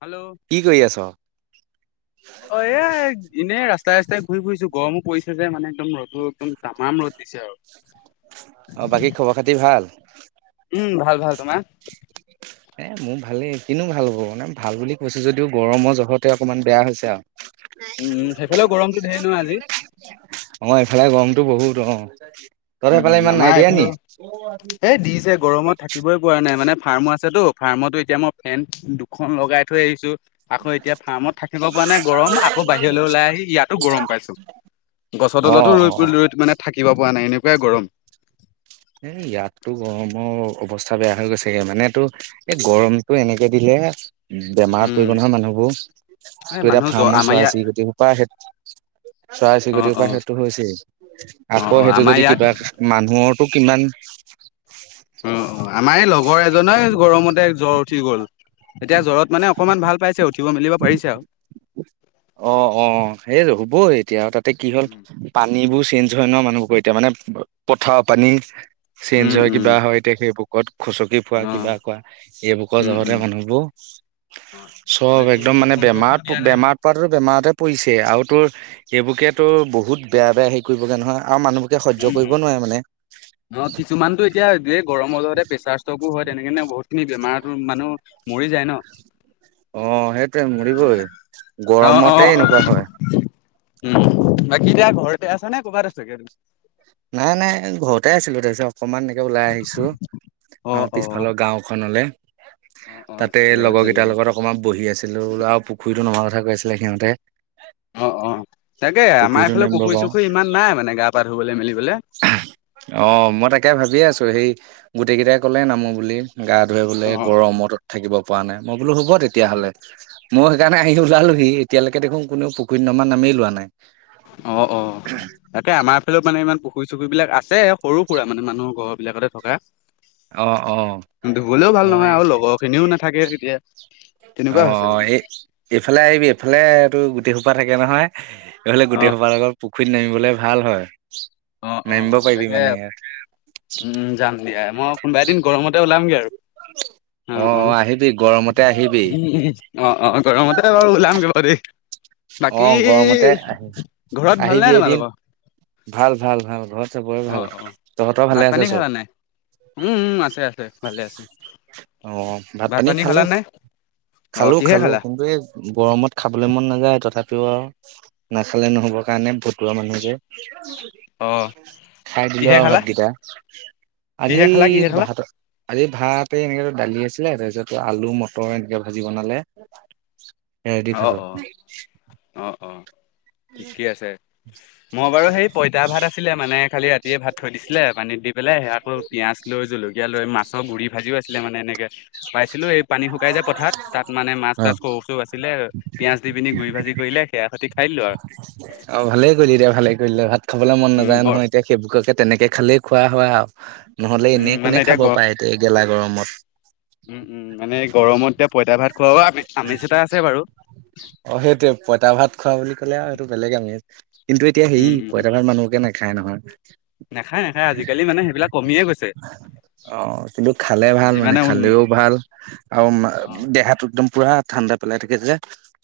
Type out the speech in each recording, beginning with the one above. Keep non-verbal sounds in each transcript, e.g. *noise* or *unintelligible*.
Hello কি কৰি আছ? অ, এ এনেই ৰাস্তাই-ৰাস্তাই ঘূৰি ফুৰিছো গৰমো পৰিছে যে মানে। একদম ৰ'দো একদম তামাম ৰ'দ দিছে অ বাকী আৰু। খবৰ খাতি ভাল? উম ভাল-ভাল। তোমাৰ? এ মোৰ ভালেই, কিনো ভাল হ'ব মানে ভাল বুলি কৈছো যদিও গৰমৰ জহতে অকনমান বেয়া হৈছে আৰু। উম সেইফালেও গৰমতো ধেৰ নহয় আজি অ', এইফালে গৰমটো বহুত অ'। তহঁতৰ সেইফালে উম'-উম', ইমান আমাৰ নাই দিয়া এইফালে নি? এই দিছে গৰমত থাকিবই প নাই মানে ফাৰ্ম পছতো ফাৰ্মতো এতিয়া মই ফেন দুখন লগাই থৈ আহিছো। আকৌ এতিয়া ফাৰ্মত থাকিব পৰা নাই গৰম, আকৌ বাহিৰলৈ ওলাই আহি ইয়াতো গৰম পাইছো। গছৰ অ তলতো অ ৰৰু ৰই মানে থাকিব পৰা নাই এনেকুৱাই গৰম। এ ইয়াতো গৰমৰ অৱস্থা বেয়া হৈ গৈছেগে, মানে তোৰ এই গৰমতটো এনেকে দিলে বেমাৰত পৰিব উম নহয় মানুহবোৰ, এই তোৰ এতিয়া মানুহ জ ফাৰ্মৰ আমাৰ ইয়াত চৰাইছি গতি প সেই চৰাই অ চিৰিকতিৰ অ পৰা সেইটো হৈছেই। অ আকৌ অ সেইটো আমাৰ যদি ইয়াত কিবা মানুহৰ। অঁ কিমান! ঘৰ এজনে গৰমতে জ্বৰ উঠি গ'ল। এতিয়া জ্বৰত মানে অকমান ভাল পাইছে উঠিব মেলিব পাৰিছে আৰু। অঁ অঁ সেইটো হ'বই এতিয়া তাতে কি হ'ল উম পানীবোৰহ চেঞ্জ হয় ন মানুহবোৰ এতিয়া মানে পথাৰ পানী চেঞ্জ হয় উম কিবা হয় এতিয়া সেইবোৰকত। খুচকি ফোৱা অ কিবা কোৱা এইবোৰৰ উম জহতে উম মানুহ চব বাকী একদম মানে বৰষুণ বেমাৰ, চৰষুণো দিয়া নাই মানে বেমাৰ পৰা টোত বেমাৰতে পৰিছে আৰু তোৰ এইবোৰোকে তো বহুত বেয়া বেয়া হেৰি কৰিবগে নহয় আৰু মানুহবোৰকে সহ্য কৰিব নোৱাৰে মানে। অঁ কিছুমানতো এতিয়া গৰমৰ অহতে প্ৰেচাৰ ষ্টক হয়। তেনেকেনে বহুত খিনি বেমাৰতো মানুহ মৰি যায় ন। অঁ সেইটোৱে মৰিবই অ অ গৰমতে এনেকুৱা হয় উম', বাকী এতিয়া ঘৰতে আছা নে ক'বাত আছগে তুমি? নাই-নাই ঘৰতে আছিলো তাৰ পিছত অকমান এনেকে ওলাই আহিছো। অ, পিছফালৰ গাওখনলে। অ অ তাতে ঠিকে আছে লগৰ ঠিকে কেইটাৰ আছে। লগত অকমান বহি আছিলো আৰু পুখুৰীতটো নমোৱা কথা কৈ আছিলে সিহঁতে। অঁ অঁ তাকে আমাৰ পুখুৰীটো এইফালে পুখুৰী চুখুৰী ইমান নাই মানে গা পা ধুবলৈ মেলি। অঁ মই তাকে ভাবিয়ে আছো সেই গোটেই কেইটাই ক'লে নামো বুলি গা ধুৱে বোলে অ অ গৰমত থাকিব পৰা নাই মই বোলো হব। তেতিয়াহ'লে মই উম সেইকাৰণে আহি ওলালোহি এতিয়ালৈক দেখোন কোনো পুখুৰী নমা নামেই লোৱা নাই। অঁ অঁ তাকে আমাৰফালত মানে ইমান পুখুৰী চুকুৰি বিলাক আছে সৰু সুৰা মানে মানুহৰ ঘৰ বিলাকতে থকা। অ অ ধুবলেও ভাল নহয় হয় আৰু লগৰ খিনিও নাথাকে। তেতিয়া তেনেকুৱা হৈছে অঁ মানে। এই এইফালে আহিবি এইফালেটো গোটেই সোপা থাকে নহয়। এই ফালে গোটেই অ', সোপাৰ লগত পুখুৰীত নামিবলৈ ভাল হয়। অ', অ', নামিব অ', পাৰিবি তাকে মানে ইয়াৰ উম, যাম দিয়া মই কোনোবা এদিন গৰমতে ওলামগৈ আৰু। অঁ অঁ আহিবি। গৰমতে আহিবি উ অঁ অঁ গৰমতে বাৰু ওলামগে দেই। বাকী অঁ গৰমতে আহি ঘৰত ভাল নাই আহিবি এদিন তোমালোকৰ? ভাল ভাল। ভাল ভাল ঘৰত চবৰে অ', ভাল অ', তহঁতৰ ভাত ভালে পানী আছে খালা নাই? উম, উম, চব। আছে আছে ভালে আছে। অঁহ ভাত পানী খালো। অ', খালো কিহে খালো খালা? কিন্তু এই গৰমত খাবলৈ মন নাযায় তথাপি। পিও নাখালে নহব কাৰণে ভতুৱা মানুহ যে অ', খাই দিলো কিহে আৰু খালা? ভাতকেইটা আজি কিহে খালা কিহে খালা? ভাত আজি ভাত এই এনেকো দালি আছিলে তাৰপিছত আলু মটৰ এনেকে ভাজি বনালে। হে দি অ', খালো ঠিকেই আছে। মই বাৰু সেই পইতা ভাত আছিলে মানে কালি ৰাতিয়ে ভাত থৈ দিছিলে পানীত দি পেলাই আকৌ পিয়াজ লৈ জলকীয়া লৈ মাছৰ গুৰি ভাজিও আছিলে মানে এনেকে পাইছিলো এই পানী শুকাই যায় পথাৰত তাত মানে মাছ অ তাছ কচো আছে পিয়াজ দি পিনি গুৰি ভাজি কৰিলে সেয়া সতি খাই দিলো আৰু অঁ ভালে কৰিলি দে ভালে কৰিলি ভাত খাবলে মন উম গ নাযায় নহয় এতিয়া সেইবোৰকে তেনেকে খালেই। খোৱা শুৱা। নহ'লে উম এনেই মানে কোনে এতিয়া খাব গ পায় এতে এই গেলা গৰমত উম উম মানে গৰমত এতিয়া পইতা ভাত খোৱাাব আম আমেজ এটা আছে বাৰু অঁ সেইটোৱেই পইতা ভাত খোৱা বুলি ক'লে আৰু সেইটো বেলেগ আমি কিন্তু এতিয়া উম হেৰি উম পইতা ঘত মানুহকে নাখায় নহয় নাখায় নাখায় আজিকালি মানে সেইবিলাক কমিয়ে গৈছে। অ কিন্তু খালে ভাল মানে যিমানে উন খালেও ভাল আৰু অ দেহাটো একদম পুৰা ঠাণ্ডা পেলাই থাকি যে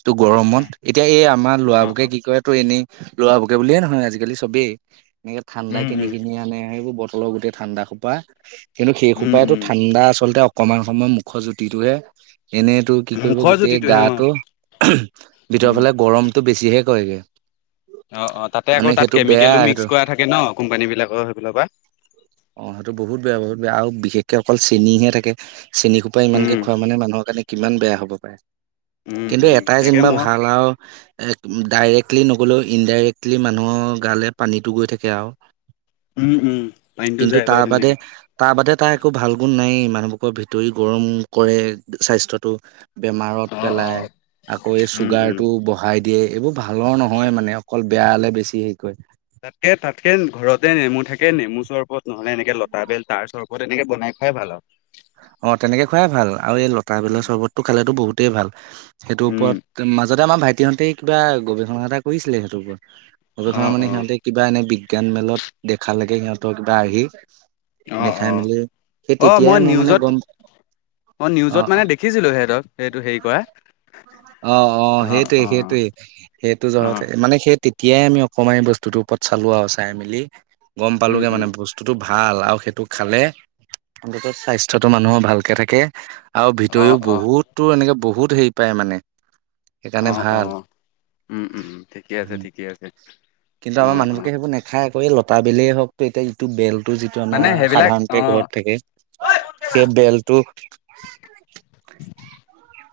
ত অ গৰমত এতিয়া এই আমাৰ অ অ লৰাবোকে কি কৰে তোৰ লৰা বকে বুলিয়ে নহয় আজিকালি চবেই এনেকে ঠাণ্ডা উম কিনি উম কিনি আনে সেইবোৰ ব টলৰ গোটেই ঠাণ্ডা সোপা কিন্তু সেই উম সোপাই টো উম ঠাণ্ডা আচলতে ক্ৰমান কমান মুখৰ জুতিটোহে এনেইতো কি কৰিব মুখৰ গোটেই জুতিটোহে অ গাটো ভিতৰ উম ফালে গৰম টো বেছিহে কৈগে। অঁ অঁ তাতে আকৌ তাত কেমিকেলো সেইটো মিক্স কৰা থাকে ন কোম্পানীবিলাকৰ সেইফালৰ পৰা। অ সেইটো বহুত বেয়া বহুত বেয়া আৰু বিশেষকে অকল চেনিহে থাকে চেনী খোপা ইমানকে উম, খোৱা মানে মানুহৰ কাৰণে কিমান বেয়া হ'ব পাৰে। *unintelligible* উম, কিন্তু উম, এটাই তাকে যেনিবা মই ভাল আও এক ডাইৰেক্টলি নগ'লেও ইনডাইৰেক্টলি মানুহৰ গালে পানীটো গৈ থাকে আও। *unintelligible* উম, উম, পানীটো কিন্তু যায় বাৰু তাৰ বাদে তেনেকে তাৰ বাদে টা একো ভাল গুণ নাই এ মানুহবোৰক ভিতৰি গৰম কৰে স্বাস্থ্য টো। বেমাৰত অ', পেলাই অ', আকৌ এই উম, উম। চুগাৰতটো বঢ়াই দিয়ে এইবোৰ ভালৰ নহয় মানে অকল বেয়ালে বেছি। কৰে তাকে তাকেন ঘৰতে নেমু থাকে নেমু চৰ্বত নহলে এনে লতা বেল তাৰ চৰ্বত এনেকে বনাই খাই ভাল আৰু। অ তেনেকে খোৱাই ভাল আৰু এই লতা বেলৰ চৰ্বতটো খালেতো বহুতেই ভাল, সেইটোৰ উম, ওপৰত *unintelligible* মাজতে আমাৰ ভাইটিহঁতে কিবা গৱেষণ এটা কৰিছিলে সেইটোওপৰত, গৱেষণা অ', মানে অ', সিহঁতে কিবা এনে বিষ কেন মেলত দেখা লগে সিহঁতৰ কিবা আহি অ', দেখাই অ'। মেলি সেই অ', তেতিয়াই মই মই মানে নিউজত গম অ নিউজত মানে দেখিছিলোঁ হেহঁতক। অ অ সেইটোয়ে সেইটোয়ে সেইটো জহতে অ', মানে সেই তেতিয়াই আমি অকণমানি এই বস্তুত টো ওপৰত চালো আৰু চাই মেলি গম পালো উম, গে উম, মানে বস্তুতটো *unintelligible* ভাল আৰু সেইটো খালে স্বাস্থ্যতটো মানুহৰ ভালকে থাকে। আৰু ভিতৰিও অ', অ', বহুত বহুত হেৰি পায় মানে সেইকাৰণে অ', ভাল অ', উম, উম, ঠিকে আছে ঠিকে আছে কিন্তু আমাৰ অ', মানুহ অ', সেইবোৰ নেখাই অক লতা বেলই হওক তো এতিয়া ইটো বেল *unintelligible* টো যিটো মানে আমাৰ সেইবিলাক সাধাৰণতে অ', অ ঘৰত থাকে ঐ ফোন কেলা সেই বেলটো *unintelligible* *inaudible*